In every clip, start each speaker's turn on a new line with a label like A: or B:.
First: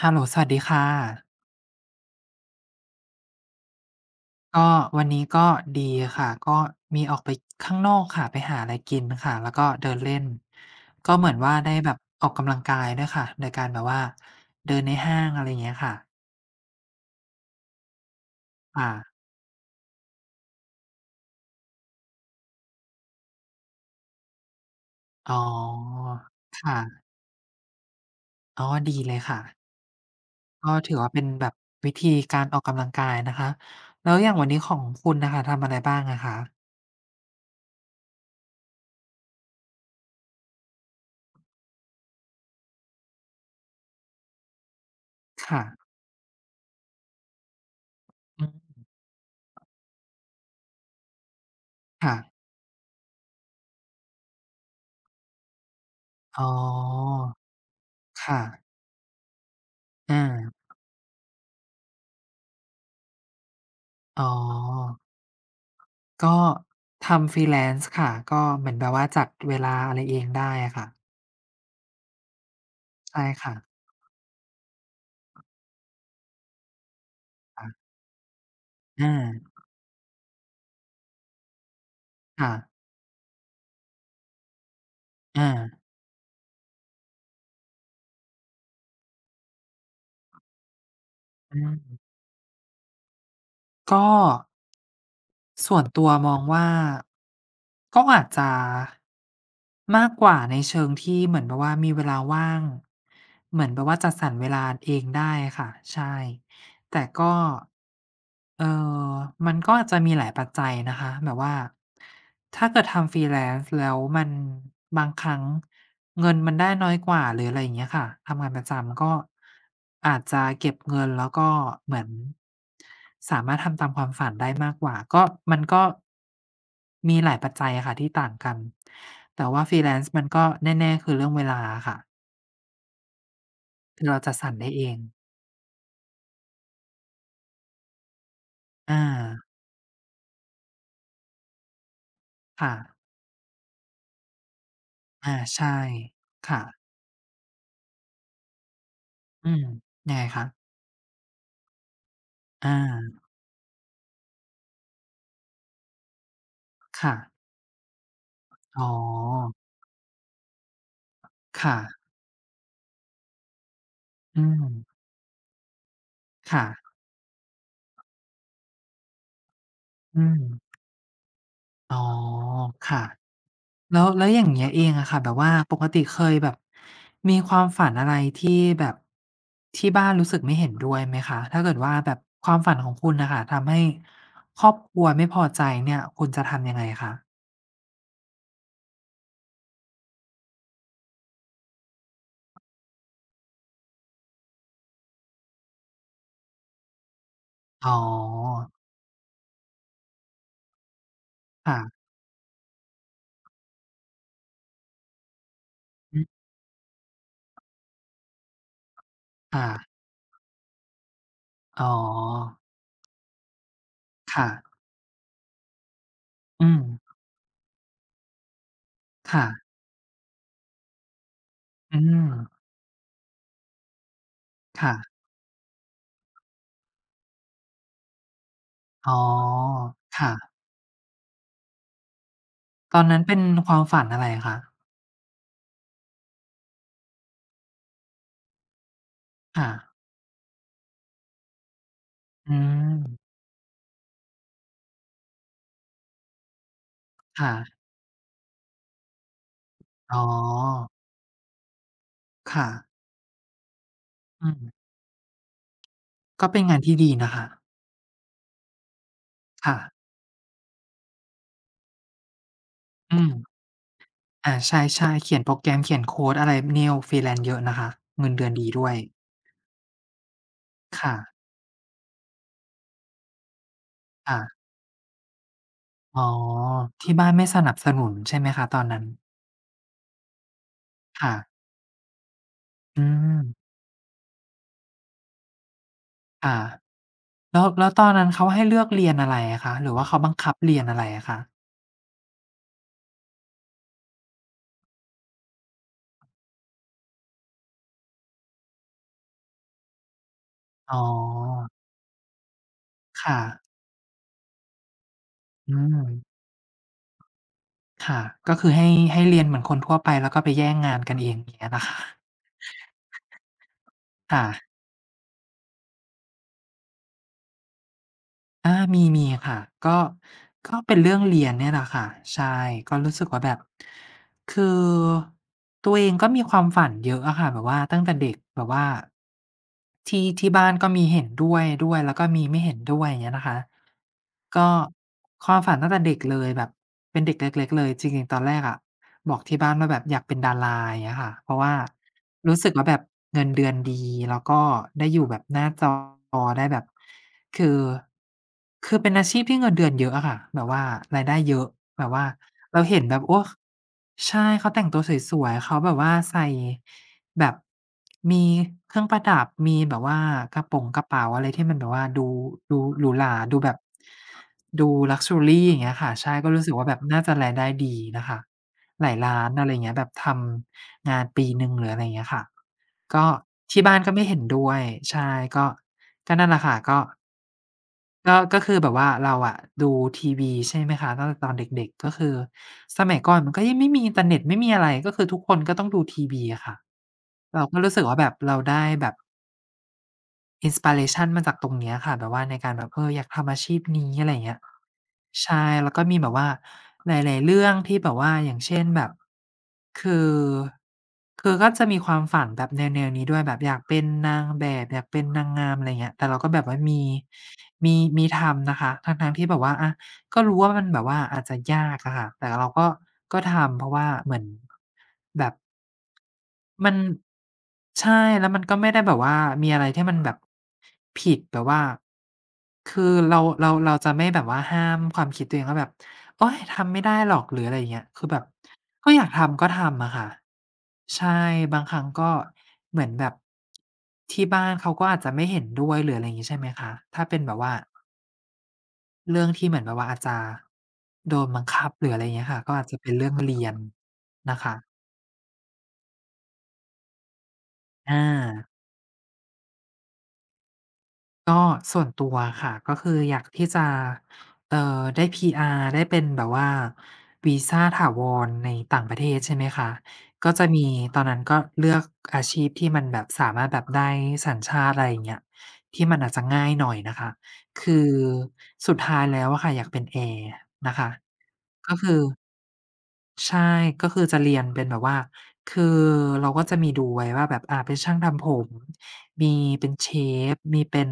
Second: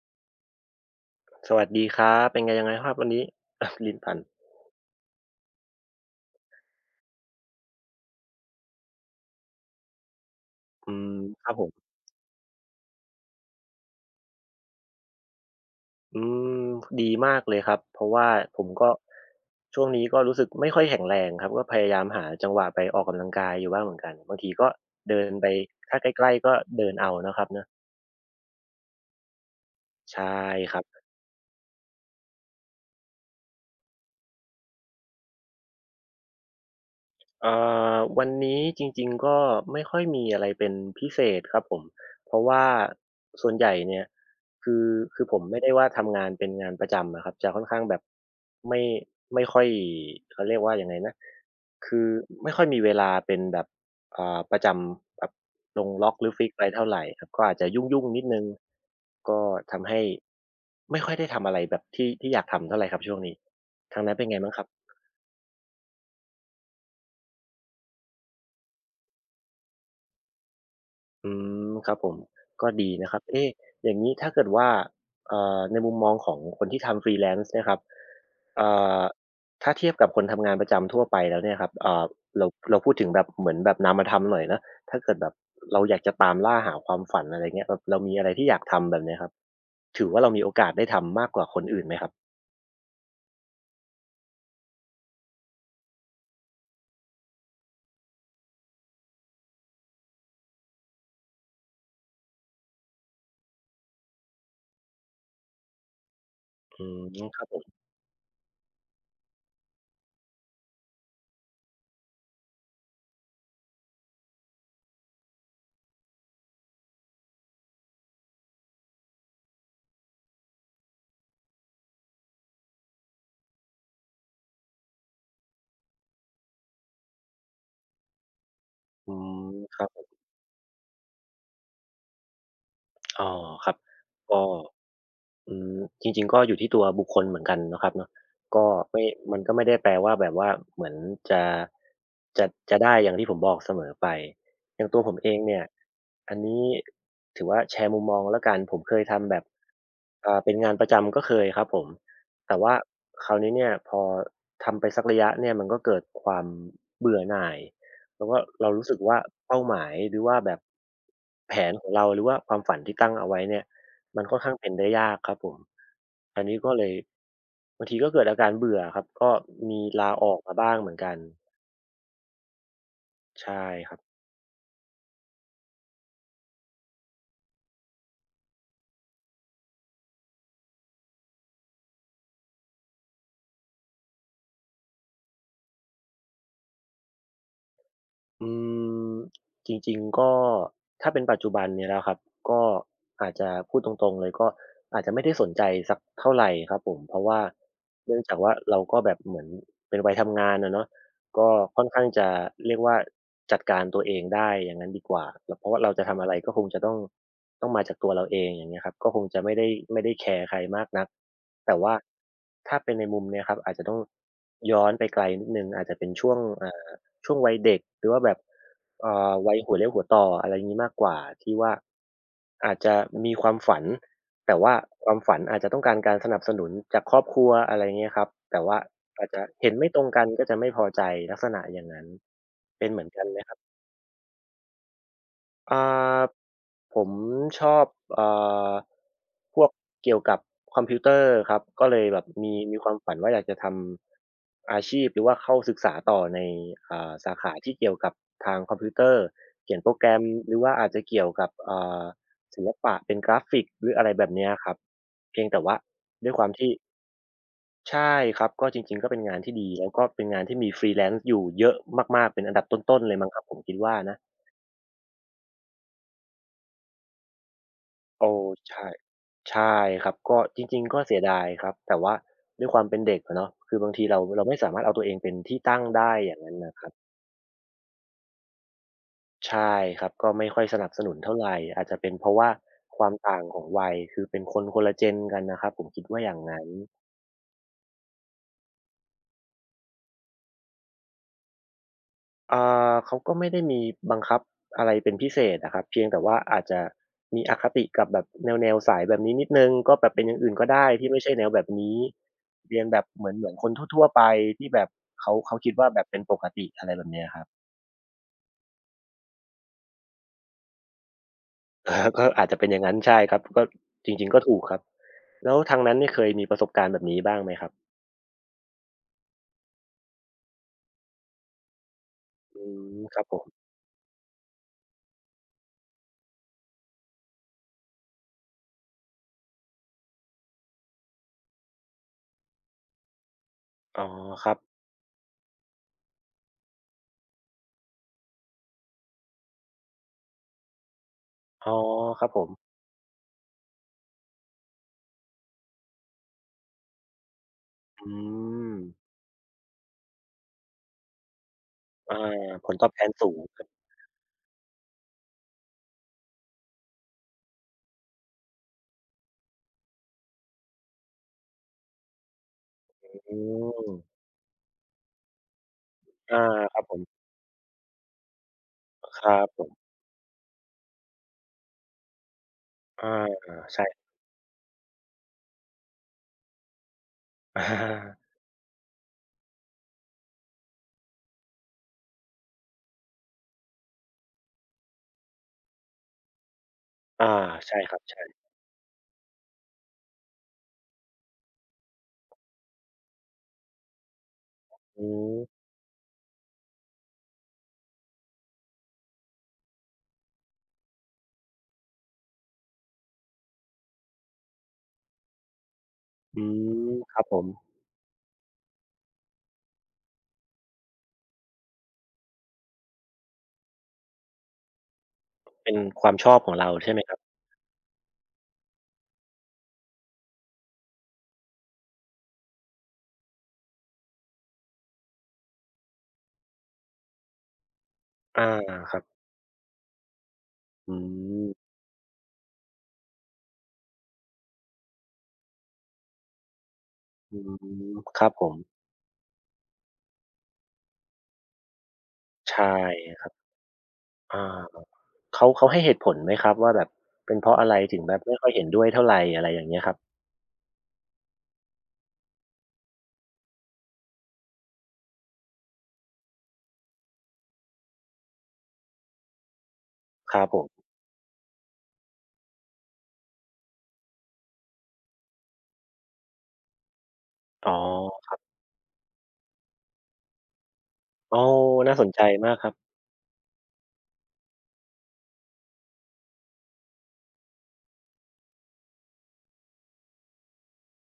A: ฮัลโหลสวัสดีค่ะ
B: สวัสดีครับ เป็นไงยังไงครับวันนี้ ลิ้นพัน
A: ก็วันนี้ก็ดีค่ะ ก็มีออกไปข้างนอกค่ะไปหาอะไรกินค่ะแล้วก็เดินเล่น
B: อืม
A: ก็เหมือน
B: ครั
A: ว่า
B: บผ
A: ได้
B: ม
A: แบบออกกำลังกายด้วยค่ะโดยการแบบว่าเดินในห้างอะไรอย่างเงี้ยค่ะ
B: อืมดีมากเลยครับ เพราะว่าผมก็
A: ค่ะ
B: ช่วงนี้ก็รู้สึกไม่ค่อยแข็งแรงครับ ก็พยายามหาจังหวะไปออกกำลังกายอยู่บ้างเหมือนกัน บางทีก็เดิน
A: อ๋อ
B: ไป ถ้าใกล้ๆก็เดิน
A: ค่ะ
B: เอานะครับเนาะ
A: อ๋อดีเลยค่ะ
B: ใช่ค
A: ก็
B: รั
A: ถือ
B: บ
A: ว่าเป็นแบบวิธีการออกกำลังกายนะคะ แล้วอย่างวันนี้ของคุณน่ะค่ะทำอะไรบ้างอะคะ
B: เอ่วันนี้จริงๆก็ไม่ค่อยมีอะไรเป็นพิเศษครับผมเพราะว่าส่วนใหญ่เนี่ยคือคือผมไม่
A: ค่ะ
B: ได้ว่าทำงานเป็นงานประจำอะครับจะค่อนข้างแบบ
A: อืม
B: ไม่ไม่ค่อยเขาเรียกว่ายังไงนะคือ
A: ค่ะ
B: ไม่ค่อยมีเวลาเป็นแบบประจำแบบลงล็อกหรือ
A: อ๋อ
B: ฟิกซ์ไว้เท่าไรครับก็อาจจะยุ่งๆนิดห
A: ค่ะ
B: นึ่งก็ทำให้
A: อา
B: ไม่ค่อยได้ทำอะไรแบบที่อยากทำเท่าไรครับช่วงนี้ทางนั้นเป็
A: อ๋อ
B: นไงบ้างครับ
A: ก็ทำ freelance ค่ะก็เหมือนแบบว่าจัดเวลาอะไรเองได้อะค่ะ
B: อืมครับผมก็ดีนะครับ
A: ใช่
B: เอ๊ะ
A: ค่ะ
B: อย่างนี้ถ้าเกิดว่าในมุมมองของคนที่ทำ Freelance เนี่ยครับ
A: ค่ะ
B: เอ่อ
A: อา
B: ถ้าเทียบกับคนทำงานประจำทั่วไปแล้วเนี่ยครับเรา
A: ค่ะ
B: เราพูดถึงแบบเหมือนแบบนามธรรมหน่อยนะถ้าเกิดแบบ
A: อา
B: เราอยากจะตามล่าหาความฝันอะไรเงี้ยแบบเรามีอะไรที่อยากทำแบบเนี้ยครับถือว่าเรามีโอกาสได้ทำมากกว่าค
A: อื
B: น
A: ม
B: อื่นไหมครับ
A: ก็ส่วนตัวมองว่าก็อาจจะมากกว่าในเชิงที่เหมือนแบบว่ามีเวลาว่างเหมือนแบบว่าจัดสรรเวลาเองได้ค่ะใช่
B: อื
A: แต่
B: ม
A: ก็
B: ครับผม
A: เอ่อมันก็อาจจะมีหลายปัจจัยนะคะแบบว่าถ้าเกิดทำ Freelance แล้วมันบางครั้ง เงินมันได้น้อยกว่าหรืออะไรอย่างเงี้ยค่ะทำงานประจำก็อาจจะเก็บเงินแล้วก็เหมือนสามารถทำตามความฝันได้มากกว่าก็มันก็มีหลายปัจจัยอะค่ะที่ต่างกัน
B: อืม
A: แต่ว่า
B: ครับ
A: Freelance มันก็แน่ๆคือเรื่องเวลาอะค่ะ
B: อ๋อครับ
A: คือเราจัด
B: ก็
A: สรรได้เอง
B: อืมจริงๆก็อยู่ที่ตัวบุคคลเหมือนกันนะครับเนาะก็
A: อา
B: ไม่มันก็ไม่ได้แปลว่าแบบว่าเหมือนจะจะ
A: ค่ะ
B: จะได้อย่างที่ผมบอกเสมอไปอย่างตัวผมเอ
A: อา
B: งเนี่ย
A: ใช่
B: อันนี้
A: ค่ะ
B: ถือว่าแชร์มุมมองแล้วกันผมเคยทำแบบ
A: อืมยังไงคะ
B: เป็นงานประจำก็เคยครับผมแต่ว่า
A: อา
B: คราวนี้เนี่ยพอทำไปสักระยะเนี่ยมันก็เกิดความ
A: ค่ะ
B: เบื่อหน่ายแล้วก็เรา
A: อ๋
B: รู้
A: อ
B: สึกว่าเป้าหมายหรือว่าแบบแผนของเรา
A: ค่ะ
B: หรือว่าความฝันที่ตั้งเอาไว้เนี่ย มันค่อน
A: อื
B: ข้าง
A: ม
B: เป็นได้ยากครับผม อันนี้
A: ค่ะ
B: ก็เลยบางทีก็เกิดอาการเบื่อครับ ก็มีลา
A: อื
B: ออก
A: ม
B: มาบ้างเหมือนกัน
A: อ๋อค่ะ
B: ใช่ครั
A: แล้
B: บ
A: วแล้วอย่างเงี้ยเองอะค่ะแบบว่าปกติเคยแบบมีความฝันอะไรที่แบบที่บ้านรู้สึกไม่เห็นด้วยไหมคะถ้าเกิดว่าแบบความฝันของคุณน่ะค่ะทำให้ครอบครัวไม่พอใจเนี่ยคุณจะทำยังไงคะ
B: อืมจริงๆก็ถ้าเป็นปัจจุบันเนี่ยนะครับก็อาจจะพูดตรงๆเลยก็อาจจะไม่ได้สนใจสักเท่าไรครับผมเพราะว่า
A: อ๋
B: เนื่องจากว่า
A: อ
B: เราก็แบบเหมือนเป็นวัยทำงานอะเนาะก็ค่อนข้า
A: ค่ะ
B: งจะเรียกว่าจัดการตัวเองได้อย่างงั้นดีกว่าแล้วเพราะว่าเราจะ
A: อื
B: ทำ
A: อ
B: อะไรก็คงจะต้องมาจากตัวเราเองอย่างเงี้ยครับก็คงจะไม่ได้
A: ค่ะ
B: แคร์ใครมากนักแต่
A: อ๋
B: ว่า
A: อ
B: ถ้าเป็นในมุมเนี้ยครับอาจจะต้อง
A: ค่ะ
B: ย้อนไปไกลนิดหนึ่งอาจจะเป็นช่วง
A: อืม
B: ช่วงวัยเด็กหรือว่าแบบ
A: ค่ะ
B: วัยหัวเลี้ยวหัวต่ออะไรงี้มากกว่าที่ว่า
A: อืม
B: อาจจะมีความฝันแต่ว่า
A: ค่ะ
B: ความฝันอาจจะต้องการการสนับสนุนจากครอบครัวอะไรเงี้ยครับแต่ว่า
A: อ๋อ
B: อาจจะเห็นไม่ตรงกันก็จะ
A: ค่ะ
B: ไม่พอใจลักษณะอย่างนั้นเป็น
A: ต
B: เห
A: อ
B: มื
A: น
B: อน
A: นั้
B: กั
A: น
B: นไห
A: เป็
B: ม
A: นความฝันอะไรคะ
B: อ่าผมชอบเอ่าพว
A: ค่ะ
B: กเกี่ยวกับคอมพิวเตอร์ครับก็เลยแบบ
A: อื
B: มีความ
A: ม
B: ฝันว่าอยากจะทำอาชีพหรือว่าเข้าศึกษาต่อในสาขา
A: ค่ะ
B: ที่เกี่ยวกับทางคอมพิวเตอร์เขียนโปรแกร
A: อ๋
B: มหรือว่าอา
A: อ
B: จจะเกี่ยวกับศิ
A: ค่ะ
B: ลปะเป็นกราฟิกหรืออะไรแบบเนี้
A: อื
B: ยครับ
A: ม
B: เพียงแต่ว่าด้วยควา
A: ก็
B: ม
A: เป็น
B: ที่
A: งานที่ดีนะคะ
B: ใช่ครับก็จริงๆก็เป็นงานที่ดี
A: ค่ะ
B: แล้วก็เป็นงานที่มี Freelance อยู่เยอะมากๆเป็นอันดับต้นๆเลย
A: อื
B: มั้
A: ม
B: งครับผมคิดว่านะ
A: อาใช่ๆเขียนโปรแกรมเขียนโคดอะไรเนี่ย freelance เยอะนะคะ เงิ
B: โอ้
A: นเดือนดี
B: ใช่
A: ด้วย
B: ใช่ครับก็จริงๆก็
A: ค่ะ
B: เสียดายครับแต่ว่าด้วยความเป็นเด็กอะเนาะคือบางทีเราไม่
A: ค่ะ
B: สามารถเอาตัวเองเป็นที่ตั้งได้
A: อ๋อ
B: อย่างนั้นนะครับ
A: ที่บ้านไม่สนับสนุนใช่ไหมคะ ตอนนั้น
B: ใช่ครับก็ไม่ค่อยสนับสนุน
A: ค่ะ
B: เท่าไรอาจจะเป็นเพราะว่าค
A: อื
B: วามต่างของ
A: ม
B: วัยคือเป็นคนคนละ Gen กันนะครับผมคิดว่าอย่าง
A: ค่ะ
B: นั้น
A: แล้วแล้วตอนนั้นเขาให้เลือกเรียนอะไรอะคะหรือว่าเขาบังคับเรียนอะไรอะคะ
B: อ่เขาก็ไม่ได้มีบังคับอะไรเป็นพิเศษอะครับเพียงแต่ว่าอาจจะมีอคติกับแบบแนวๆสายแบบนี้นิดหนึ่งก็แบบเป็นอย่างอื่นก็ได้
A: อ๋อ
B: ที่ไม่ใช่แนวแบบนี้เรียนแบบเหมือน
A: ค่ะ
B: เหมือนคนทั่วๆไปที่แบบเขาคิด
A: อื
B: ว่า
A: ม
B: แบบเป็นปกติอะไรแบบเนี้ยครับ
A: ค่ะก็คือให้ให้เรียนเหมือนคนทั่วไปแล้วก็ไปแย่งงานกันเองอย่างเงี้ยนะ
B: อา
A: คะ
B: ก็อาจจะเป็นอย่างงั้น ใช่ครับก็จริงๆก็
A: ค่ะ
B: ถูกครับแล้วทางนั้นนี่เคยมีประสบการณ์แบบนี้บ้างไหมครับ
A: อามีมีค่ะก็ก็เป็นเรื่องเรียนเนี่ยแหละค่ะใช่
B: อื
A: ก็
B: ม
A: รู้
B: ครั
A: สึ
B: บ
A: ก
B: ผ
A: ว่า
B: ม
A: แบบคือตัวเองก็มีความฝันเยอะอะค่ะแบบว่าตั้งแต่เด็กแบบว่าที่ที่บ้านก็มีเห็นด้วยด้วยแล้วก็มีไม่เห็นด้วยอย่างเงี้ยนะคะ
B: อ๋อครับ
A: ก็ความฝันตั้งแต่เด็กเลยแบบเป็นเด็กเล็กๆเลยจริงๆตอนแรกอะบอกที่บ้านว่าแบบอยากเป็นดาราอย่างเงี้ยค่ะเพราะ
B: อ๋
A: ว่า
B: อครับผม
A: รู้สึกว่าแบบเงินเดือนดีแล้วก็ได้อยู่แบบหน้าจอได้แบบคือ
B: อืม
A: คือเป็นอาชีพที่เงินเดือนเยอะอะค่ะแบบว่ารายได้เยอะแบบ
B: อา
A: ว่า
B: ผล
A: เรา
B: ตอบ
A: เห็
B: แท
A: น
B: น
A: แบบ
B: สู
A: โอ้
B: งครับ
A: ใช่เขาแต่งตัวสวยๆเขาแบบว่าใส่แบบมีเครื่องประดับมีแบบว่ากระโป๋งกระเป๋าอะไรที่มันแบบว่าดูดูหรูหรา
B: อื
A: ดูแบบ
B: ม
A: ดู luxury อย่างเงี้ยค่ะใช่
B: อา
A: ก็รู้สึ
B: ค
A: ก
B: รับ
A: ว่า
B: ผ
A: แบ
B: ม
A: บน่าจะรายได้ดีนะคะหลาย
B: ครั
A: ล้า
B: บ
A: น
B: ผ
A: อะไรอย่า
B: ม
A: งเงี้ยแบบทำงานปีหนึ่งหรืออะไรอย่างเงี้ยค่ะ
B: อา
A: ก็ที่
B: ใช่
A: บ้านก็ไม่เห็นด้วยใช่ก็ก็นั่นแหละค่ะก็ ก็ก็คือแบบว่าเราอะดูทีวีใช่ไหมคะตั้งแต่ตอนเด็กๆก็คือสมัยก่อนมันก็ยังไม่มีอินเทอร์เน็ตไม่มีอะไรก็คือทุกคนก็ต้องดูทีวีอะค่ะ
B: อาอา
A: เรา
B: ใช่
A: ก็
B: ค
A: รู้
B: รั
A: สึ
B: บ
A: กว่าแบบ
B: ใช่
A: เราได้แบบ อินสไพเรชันมาจากตรงเนี้ยค่ะแบบว่าในการแบบอยากทำอาชีพนี้อะไรอย่างเงี้ย
B: อืม
A: ใช่แล้วก็มีแบบว่าหลายๆเรื่องที่แบบว่าอย่างเช่นแบบคือคือก็จะมีความฝันแบบแนวๆนี้ด้วยแบบอยากเป็นนางแบบอยากเป็นนางงามอะไรอย่างเงี้ยแต่เรา
B: อื
A: ก็แบบว่า
B: ม
A: มี
B: ครับผม
A: มีทำนะคะทั้งๆที่แบบว่าอะก็รู้ว่ามันแบบว่าอาจจะยากอะค่ะแต่เราก็ก็ทำเพราะว่าเหมือนแบบ
B: เป็นความชอบของเราใช่
A: มัน
B: ไหมครับ
A: ใช่แล้วมันก็ไม่ได้แบบว่ามีอะไรที่มันแบบผิดแบบว่าคือเราจะไม่แบบว่าห้ามความคิดตัวเองว่าแบบโอ๊ยทำไม่ได้หรอกหรืออะไรอย่างเงี้ยคือแบ
B: อา
A: บ
B: ครับ
A: ก็อยากทำก็ทำอะค่ะ
B: อื
A: ใช่
B: ม
A: บางครั้งก็เหมือนแบบที่บ้านเขาก็อาจจะไม่เห็นด้วยหรืออะไรอย่างงี้ใช่ไหมคะถ้าเป็
B: อื
A: นแบบว่า
B: มครับผม
A: เรื่องที่เหมือนแบบว่าอาจจะโดนบังคับหรืออะไรอย่างเงี้ยค่ะ
B: ใช่
A: ก็อาจจะเป็น
B: ค
A: เรื่
B: รั
A: อง
B: บ
A: เรียน
B: อ
A: นะ
B: า
A: คะ
B: เขาให้เหตุผลไหมครับว่าแบบเป็นเพราะอะไรถึงแบบ
A: อา
B: ไม่ค่อยเห็นด้วยเท่าไรอะไรอย่างเงี้ยครับ
A: ก็ส่วนตัวค่ะก็คืออยากที่จะได้ PR ได้เป็นแบบว่าวีซาถาวรในต่างประเทศใช่ไหมคะ
B: ครับ
A: ก็
B: ผ
A: จะ
B: ม
A: มีตอนนั้นก็เลือกอาชีพที่มันแบบสามารถแบบได้สัญชาติอะไรอย่างเงี้ยที่มันอาจจะง่ายหน่อยนะคะ
B: อ๋อ
A: คือสุดท้ายแล้วอะค่ะอยากเป็นแอร์นะคะ
B: โอ้
A: ก็
B: น่าสน
A: คื
B: ใจ
A: อ
B: มากครับ
A: ใช่ก็คือจะเรียนเป็นแบบว่าคือเราก็จะมีดูไว้ว่าแบบเป็นช่างทำผม มีเป็นเชฟมีเป็น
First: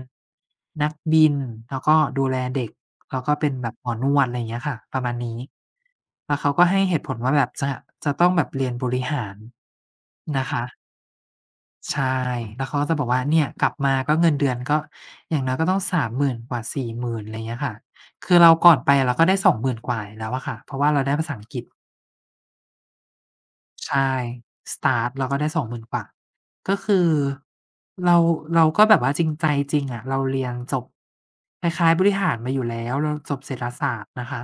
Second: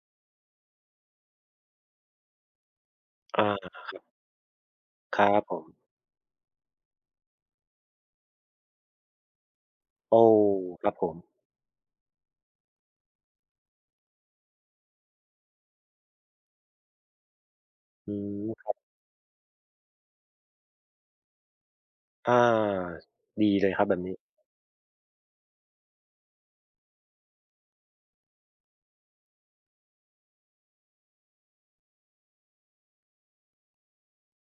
A: นักบิน แล้วก็ดูแลเด็กแล้วก็เป็นแบ
B: อา
A: บหมอนวดอะไรอย่างเงี้ยค่ะประมาณ
B: ครั
A: นี้
B: บผม
A: แล้วเขาก็ให้เหตุผลว่าแบบจะจะต้องแบบเรียนบริหาร
B: โอ้
A: นะคะ
B: ครับผม
A: ใช่แล้วเขาก็จะบอกว่าเนี่ยกลับมาก็เงินเดือนก็อย่างน้อยก็ต้องสามหมื่นกว่า 40,000" อะไรอย่างเงี้ยค่ะ
B: อื
A: คือเราก่อ
B: ม
A: นไปเราก็ได้20,000กว่าอยู่แล้วอะค่ะเพราะว่าเราได้ภาษาอังกฤษ
B: อาดีเลยครับแบบนี้
A: ใช่สตาร์ตเราก็ได้สองหมื่นกว่าก็คือเราเราก็แบบว่าจริงใจจริงอะเราเรียนจบคล้ายๆบริหารมาอยู่แล้วเราจบเศรษฐศาสตร์นะคะ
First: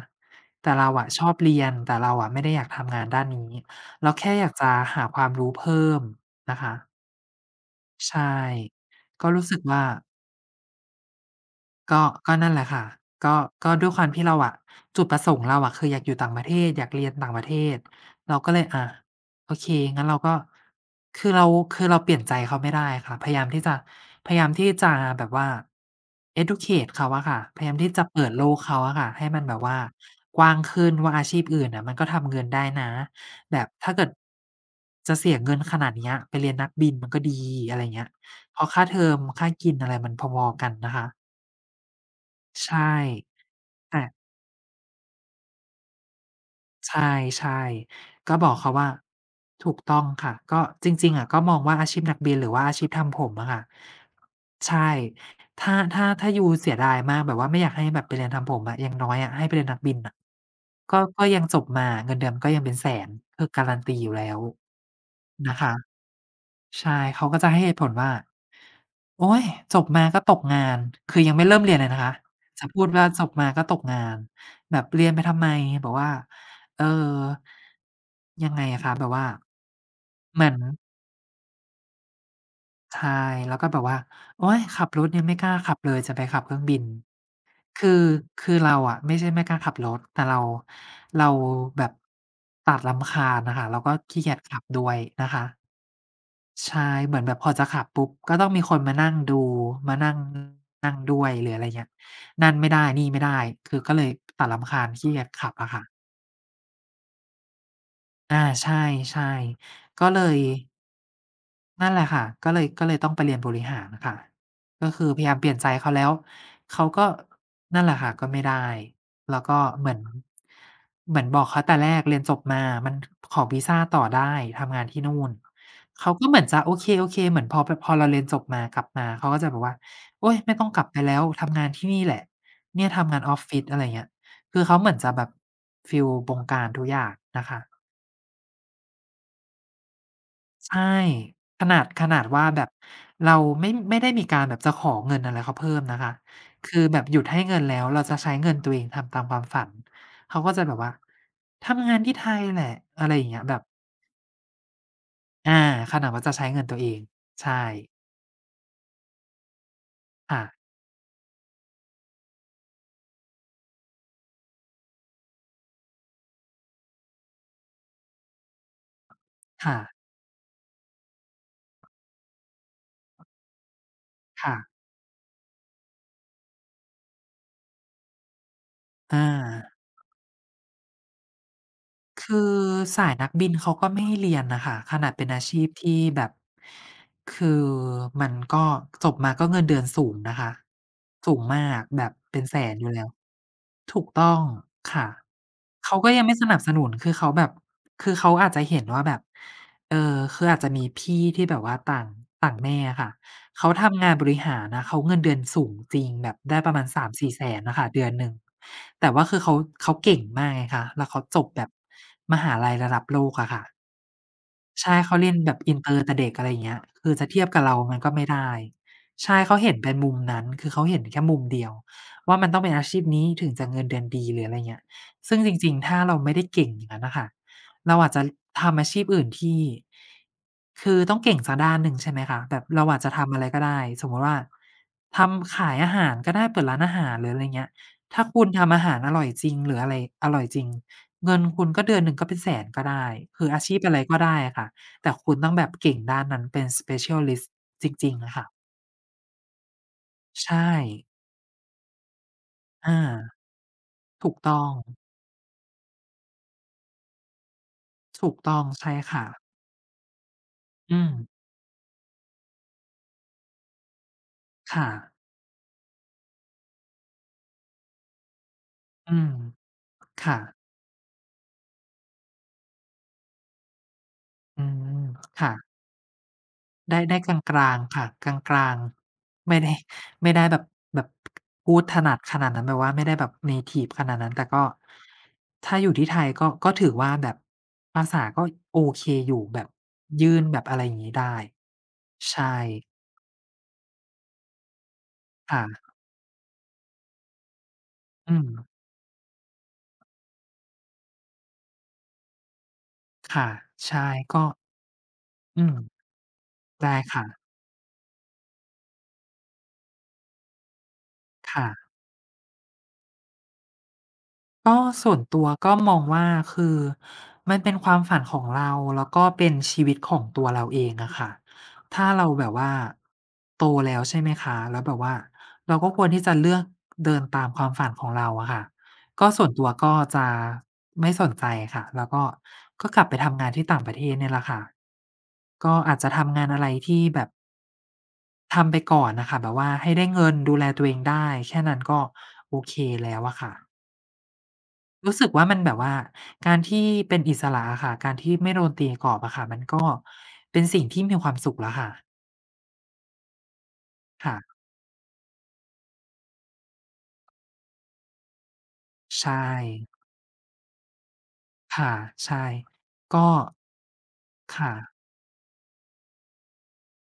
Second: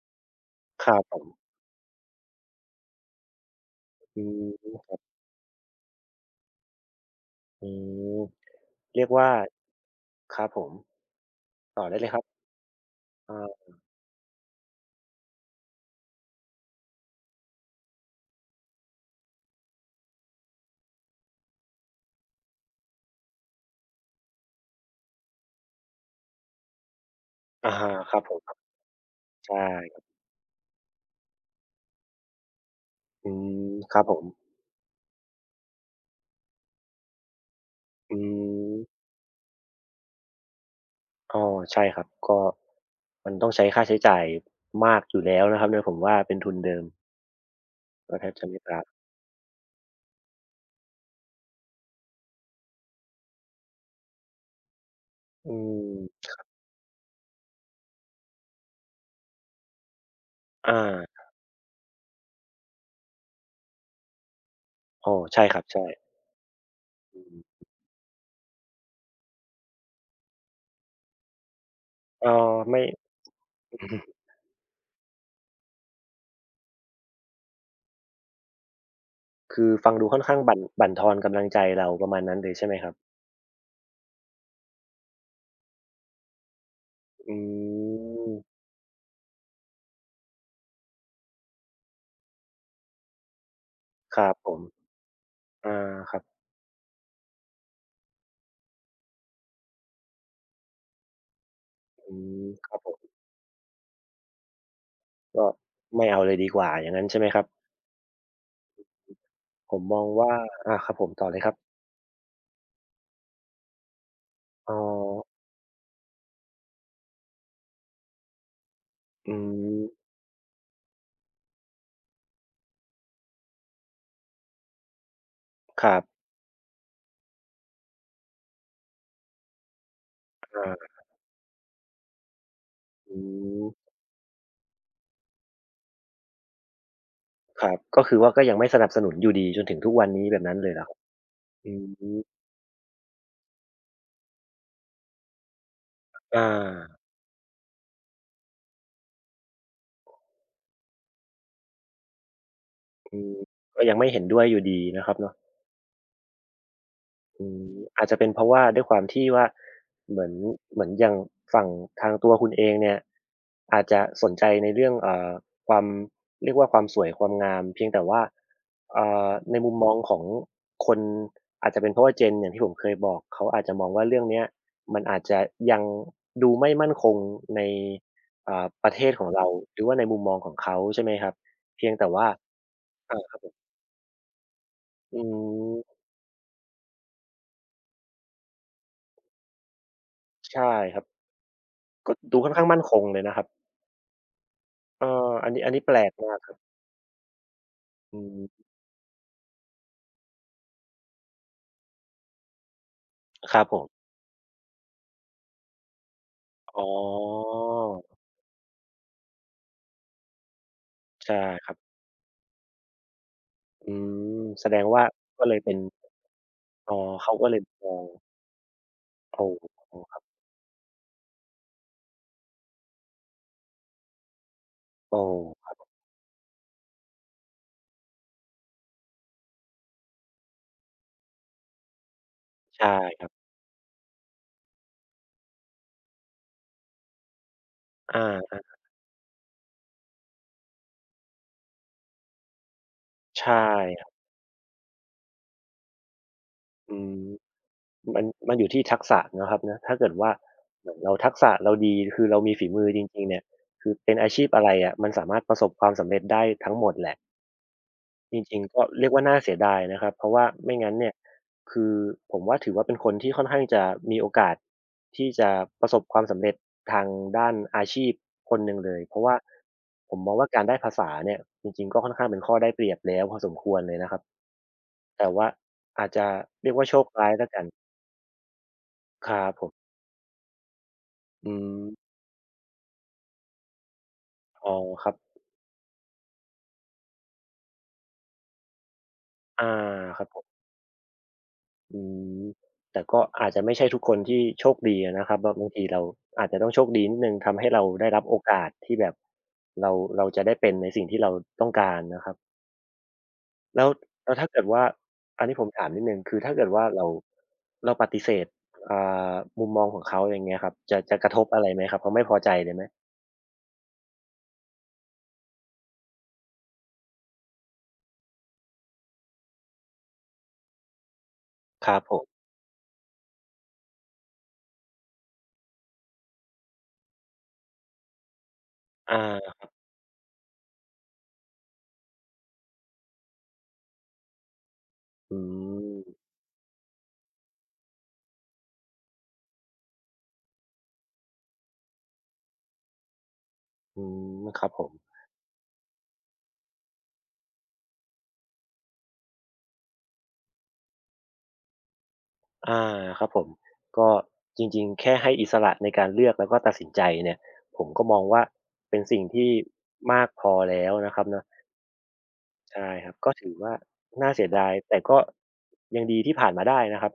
A: แต่
B: ค
A: เรา
B: รับ
A: อะ
B: ผ
A: ช
B: ม
A: อบเรียนแต่เราอะไม่ได้อยากทำงานด้านนี้เรา
B: อื
A: แค่อยากจะ
B: ม
A: หาความรู้เพิ่มนะคะ
B: อืม
A: ใช่
B: เรียก
A: ก็
B: ว่า
A: รู้สึกว่า
B: ครับผมต่อได้
A: ก็
B: เลยครั
A: ก็
B: บ
A: นั่นแหละค่ะ
B: เอ
A: ก็ก็
B: า
A: ด้วยความที่เราอะจุดประสงค์เราอะคืออยากอยู่ต่างประเทศ อยากเรียนต่างประเทศ เราก็เลยโอเคงั้นเราก็ คือเราคือเราเปลี่ยนใจเขาไม่ได้ค่ะพยายามที่จะพยายามที่จะแบบว่า educate เขาอะค่ะพ
B: อ
A: ยา
B: อะ
A: ยาม
B: ฮะ
A: ที่จะ
B: ครับ
A: เปิ
B: ผ
A: ด
B: ม
A: โล
B: ครับ
A: กเขาอะค่ะให้มันแบ
B: ใช่
A: บว่า กว้างขึ้นว่าอาชีพอื่นน่ะมันก็ทำเงินได้นะ
B: อื
A: แบบ
B: ม
A: ถ้า
B: ครับ
A: เกิด
B: ผม
A: จะเสียเงินขนาดเนี้ยไปเรียนนักบินมันก็ดีอะไรอย่างเงี้ย
B: อื
A: เพราะค่าเท
B: ม
A: อมค่ากินอะไรมันพอๆกันนะคะ
B: อ้อใช่ครับก็
A: ใช่
B: มันต้องใช้ค่าใช้
A: แต่
B: จ่ายมากอยู่แล้วนะครับเนี่ยผมว่าเป็นทุนเดิม
A: ใช่
B: ก็แท
A: ๆ
B: บ
A: ก็
B: จะ
A: บอก
B: ไม่
A: เขา
B: ต่าง
A: ว่าถูกต้องค่ะก็จริงๆอะก็มองว่าอาชีพนักบินหรือว่าอาชีพทำผมอะค่ะใช่
B: อื
A: ถ้าถ้า
B: ม
A: ถ้ายูเสียดายมากแบบว่าไม่อยากให้แบบไปเรียนทำผมอะอย่างน้อยอะให้ไปเรียนนักบินน่ะ
B: อ
A: ก็ก็
B: า
A: ยังจบมาเงินเดือนก็ยังเป็นแสนคือการันตีอยู่แล้ว
B: อ้อใช่ค
A: นะ
B: รับใช่
A: คะ ใช่
B: อื
A: เขาก็จะให้
B: ม
A: เหตุผลว่าโอ๊ยจบมาก็ตกงานคือยังไม่เริ่มเรียนเลยนะคะ จะ
B: ไม่
A: พูดว่าจบมาก็ตกงา นแบบเรียนไปทำไมบอกว่าเอ่อยังไงอะคะแบบว่า
B: คือฟังดูค่อนข้าง
A: เหมือ
B: บั่
A: น
B: นทอนกำลังใจเราประมาณนั้นเลยใช่ไหมครับ
A: ใช่แล้วก็แบบว่าโอ๊ยขับรถยังไม่กล้าขับเลยจะไปขับเครื่องบิน
B: อื
A: คือ
B: ม
A: คือเราอะไม่ใช่ไม่กล้าขับรถแต่เราเราแบบตัดรำคาญน่ะค่ะเราก็
B: ค
A: ขี้
B: รั
A: เกี
B: บ
A: ยจ
B: ผ
A: ขั
B: ม
A: บด้วยนะคะ
B: อาครับ
A: ใช่เหมือนแบบพอจะขับปุ๊บ ก็ต้องมีคนมานั่งดู มานั่งนั่งด้วยหรืออะไรเงี้ย
B: อืม
A: นั่น
B: ค
A: ไม่
B: รับ
A: ได้
B: ผม
A: นี่ไม่ได้ คือก็เลยตัดรำคาญขี้เกียจ
B: ก็
A: ขับอะค่ะ
B: ไม่เอาเลยดีกว่าอย่างงั้นใช่ไหมครับ
A: ใช่
B: ผมม
A: ๆ
B: อง
A: ก็เล
B: ว่า
A: ย
B: อาครับผมต่อเลยครับ
A: นั่นแหละค่ะก็เลยก็เลยต้องไปเรียนบริหารค่ะ
B: อ๋อ
A: ก็คือพยายามเปลี่ยนใจเขาแล้วเขาก็นั่นแหละค่ะก็ไม่ได้
B: อื
A: แล้วก็
B: ม
A: เหมือนเหมือนบอกเขาแต่แรกเรียนจบมามันขอวีซาต่อได้ทำงานที่นู่น
B: ครับ
A: เขาก็เหมือนจะโอเคๆเหมือนพอเราเรียนจบมากลับมาเขาก็จะแบบว่าโอ๊ยไม่ต้องกลับ
B: อา
A: ไปแล้วทำงานที่นี่แหละเนี่ยทำ
B: อื
A: งานออฟฟิศ
B: ม
A: อะไรเงี้ยคือเขาเหมือนจะแบบฟีลบงการทุกอย่างนะคะ
B: ครับ ก็คือว่าก็ยังไม่สนับสนุนอยู่ดีจนถึงทุกวันนี้แบบนั้นเลยเหร
A: ใช่
B: อครับ
A: ข
B: อื
A: นาดขนา
B: ม
A: ดว่าแบบเราไม่ได้มีการแบบจะขอเงินอะไรเขาเพิ่มนะคะ
B: อา
A: คือแบบหยุดให้เงินแล้วเราจะใช้เงินตัวเองทำตามความฝันเขาก็จะแบบว่าทำงานที่ไทยแหละอะไร
B: อื
A: อย่าง
B: ม
A: เงี้ยแบบ
B: ก็ยังไม่เห็นด้วยอยู่ดีนะครับเนาะ
A: อาขนาดว่าจะใช้เงินตัวเอง
B: อื
A: ใช่
B: มอาจจะเป็นเพราะว่าด้วยความที่ว่าเหมือน
A: ค่ะ
B: เหมือนอย่างฝั่งทางตัวคุณเองเนี่ยอาจจะสนใจในเรื่องความเรียกว่าความสวยความงามเพียงแต่ว่าในมุม
A: ค่ะ
B: มองของคนอาจจะเป็นเพราะว่า Gen อย่างที่ผมเคยบอกเขาอาจจะมองว่าเรื่องเนี้ย
A: ค่ะ
B: มันอาจจะยังดูไม่มั่นคงในประเทศข
A: อา
B: องเราหรือว่าในมุมมองของเขาใช่ไหมครับเพียงแต่ว่า
A: คือสาย
B: อ่
A: นัก
B: า
A: บินเขาก็ไม่ให้เรียนน่ะค่ะขนาด
B: อื
A: เป็นอาชีพ
B: ม
A: ที่แบบคือมันก็จบมาก็เงินเดือนสูงนะคะ
B: ใช่ครับ
A: สูงมากแบ
B: ก็
A: บ
B: ดู
A: เป็น
B: ค่อน
A: แส
B: ข้าง
A: น
B: มั่น
A: อยู่
B: ค
A: แล้
B: ง
A: ว
B: เลยนะครับ
A: ถูกต้อง
B: เอ
A: ค่ะ
B: ออันนี้แปล
A: เขาก็
B: ก
A: ยัง
B: มา
A: ไม่
B: ก
A: ส
B: ครับ
A: นับสนุนคือเขาแบบคือ
B: อื
A: เขา
B: ม
A: อาจจะเห็นว่าแบบเอ่อคืออาจจะมีพี่ที่แบบว่าต่างต่างแม่อะค่ะ
B: ครับ
A: เขา
B: ผม
A: ทำงานบริหารนะเขาเงินเดือนสูงจริงแบบได้ประมา
B: อ๋
A: ณ
B: อ
A: 3-400,000นน่ะค่ะเดือนหนึ่งแต่ว่าคือเขาเขาเก่งมากไงคะแล้วเขา
B: ใช่
A: จบแบ
B: ค
A: บ
B: รับ
A: มหาลัยระดับโลกอะค่ะ
B: อืมแสดง
A: ใช่
B: ว่า
A: เขาเรียน
B: ก็
A: แบ
B: เลย
A: บ
B: เป็
A: อิ
B: น
A: นเตอร์แต่เด็กอะไรอย่างเงี้ย
B: อ๋อ
A: คือจะ
B: เขา
A: เทีย
B: ก็
A: บ
B: เลย
A: กับเรา
B: มอ
A: มัน
B: ง
A: ก็ไม่ได้ใช่
B: โอ
A: เขาเห็น
B: ้
A: เป็นมุมนั้นคือเขาเห็นแค่มุมเดียวว่ามันต้องเป็นอาชีพนี้ถึงจะเงินเดือนดีหรืออะไรเงี้ย
B: โอ
A: ซึ่งจ
B: ้
A: ริงๆ ถ้าเราไม่ได้เก่งอย่างนั้นน่ะค่ะเราอาจจะทำอาชีพอื่นที่คือต้องเก่งสักด้านหนึ่งใช่ไหมคะแบบเรา
B: ใช่
A: อาจจะ
B: ครั
A: ทำอะไร
B: บ
A: ก็ได้สมมุติว่าทำขายอาหารก็ได้เปิดร้านอาหารหรืออะไรเงี้ย
B: อา
A: ถ้าคุณ
B: ครั
A: ทำ
B: บ
A: อาหารอร่อยจริงหรืออะไรอร่อยจริง เงินคุณก็เดือนหนึ่งก็เป็นแสนก็ได้คือ
B: ใช่
A: อาชีพอะไร
B: ครั
A: ก็
B: บ
A: ได้อะค่ะแต่คุณต้องแบบเก่งด้านนั้นเป็น
B: อื
A: specialist
B: ม
A: จริงๆอะค่ะ
B: มันอยู่ที่ทักษะเนาะครับเนาะถ้าเกิดว่า
A: ใช่
B: เหมือนเราทักษะเราดีคือเรามีฝีมือ
A: อา
B: จริงๆเนี่ยคือเป็นอา
A: ถูก
B: ชีพ
A: ต้
B: อะ
A: อ
B: ไร
A: ง
B: อะมันสามารถประสบความสำเร็จได้ทั้งหมดแหละ
A: ถู
B: จ
A: ก
B: ริ
A: ต้
B: ง
A: อง
B: ๆก็
A: ใช่
B: เรียกว่า
A: ค่ะ
B: น่าเสียดายนะครับเพราะว่าไม่งั้น
A: อืม
B: เนี่ยคือผมว่าถือว่าเป็นคนที่ค่อนข้างจะมีโอกาส
A: ค่ะ
B: ที่จะประสบความสำเร็จทางด้านอาชีพคนหนึ่งเลยเพ
A: อื
B: ราะ
A: ม
B: ว่าผมมอง
A: ค่ะ
B: ว่าการได้ภาษาเนี่ยจริงๆก็ค่อนข้างเป็นข้อได้เปรียบแล้วพอสมควรเลยนะครับ
A: อืม
B: แต่ว่า
A: ค่ะ
B: อาจจะเรียกว่าโช
A: ได้
B: ค
A: ได้
B: ร้า
A: ก
B: ย
A: ลา
B: แล้วกัน
A: งๆค่ะกลาง
B: ครั
A: ๆ
B: บ
A: ไม่
B: ผม
A: ได้ไม่ได้แบบแบบ
B: อื
A: พู
B: ม
A: ดถนัดขนาดนั้นแบบว่าไม่ได้แบบเนทิฟขนาดนั้นแต่ก็
B: อ๋อครับ
A: ถ้าอยู่ที่ไทยก็ก็ถือว่าแบบภาษาก็โอเคอยู่แบ
B: อา
A: บ
B: ครับผ
A: ยื่นแบ
B: ม
A: บอะไรอย่างงี้ได้
B: อืม
A: ใช่
B: แต่ก็อาจจะไม่ใช่ทุกคนที่โชคดีอะนะครับบางที
A: ค่ะ
B: เราอาจจะต้องโชคดีนิดหนึ่งทำให้เราได้รับ
A: อื
B: โอกาส
A: ม
B: ที่แบบเราเราจะได้เป็นในสิ่งที่เราต้องการนะครับ
A: ค่ะ
B: แล้ว
A: ใช่
B: แล้ว
A: ก็
B: ถ้าเกิดว่าอันนี้
A: อื
B: ผมถาม
A: ม
B: นิดหนึ่งคือถ้าเกิดว่า
A: ได้ค่ะ
B: เราปฏิเสธอ่ามุมมองของเขาอย่างเงี้ยครับจะกระทบอะไรไหม
A: ค่ะ
B: ครับเขาไม่พอใจเลยไหม
A: ก็ส่วนตัวก็มองว่าคือมันเป็นความฝันของเราแล้วก็เป็นชีวิตของตัวเราเองอะค่ะ
B: ครับ
A: ถ้า
B: ผ
A: เรา
B: ม
A: แบบว่าโตแล้วใช่ไหมคะแล้วแบบว่าเราก็ควรที่จะเลือกเดินตามความฝันของเราอะค่ะ
B: อ
A: ก็ส่วน
B: า
A: ตัวก็จะไม่สนใจค่ะแล้วก็ก็กลับไปทำงานที่ต่างประเทศเนี่ยแหละค่ะ
B: อื
A: ก็อาจจะ
B: ม
A: ทำงานอะไรที่แบบทำไปก่อนน่ะค่ะแบบว่าให้ได้เงินดูแลตัวเองได้แค่นั้นก็โอเคแล้วอะค่ะ
B: อืมครับผม
A: รู้สึกว่ามันแบบว่าการที่เป็นอิสระอะค่ะการที่ไม่โดนตีกรอบอะค่ะมันก็เป็นสิ่งที่มีความสุขแล้วค่ะ
B: อาครับผมก็
A: ค่ะ
B: จริงๆแค่ให้อิสระในการเลือกแล้วก็ตัดสินใจเนี่ยผมก็มองว่าเป็นสิ่ง
A: ใช่
B: ที่มากพอแล้วนะครับเนาะ
A: ค่ะใช่
B: ใช่ครับ
A: ก็
B: ก็ถือว่าน่าเสียดาย
A: ค่ะ
B: แต่ก็ยังดีที่ผ่านมาได้นะครับ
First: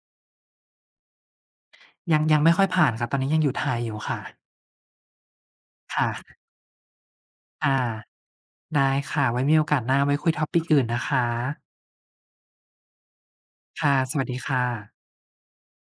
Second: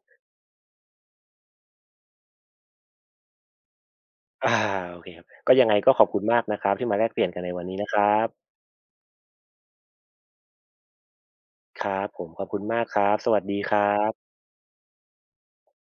A: ยังยังไม่ค่อยผ่านค่ะตอนนี้ยังอยู่ไทยอยู่ค่ะ
B: อาโอเคครับก็ยังไงก็ขอบคุณ
A: ค่ะ
B: มากนะครับที่มาแลกเปลี่ยนกันในวันนี้
A: อา
B: นะครับ
A: ได้ค่ะไว้มีโอกาสหน้าไว้คุย topic อื่นนะคะ
B: ครับผมขอบคุณมากครับสวัสดีครั
A: ค่ะสวัส
B: บ
A: ดีค่ะ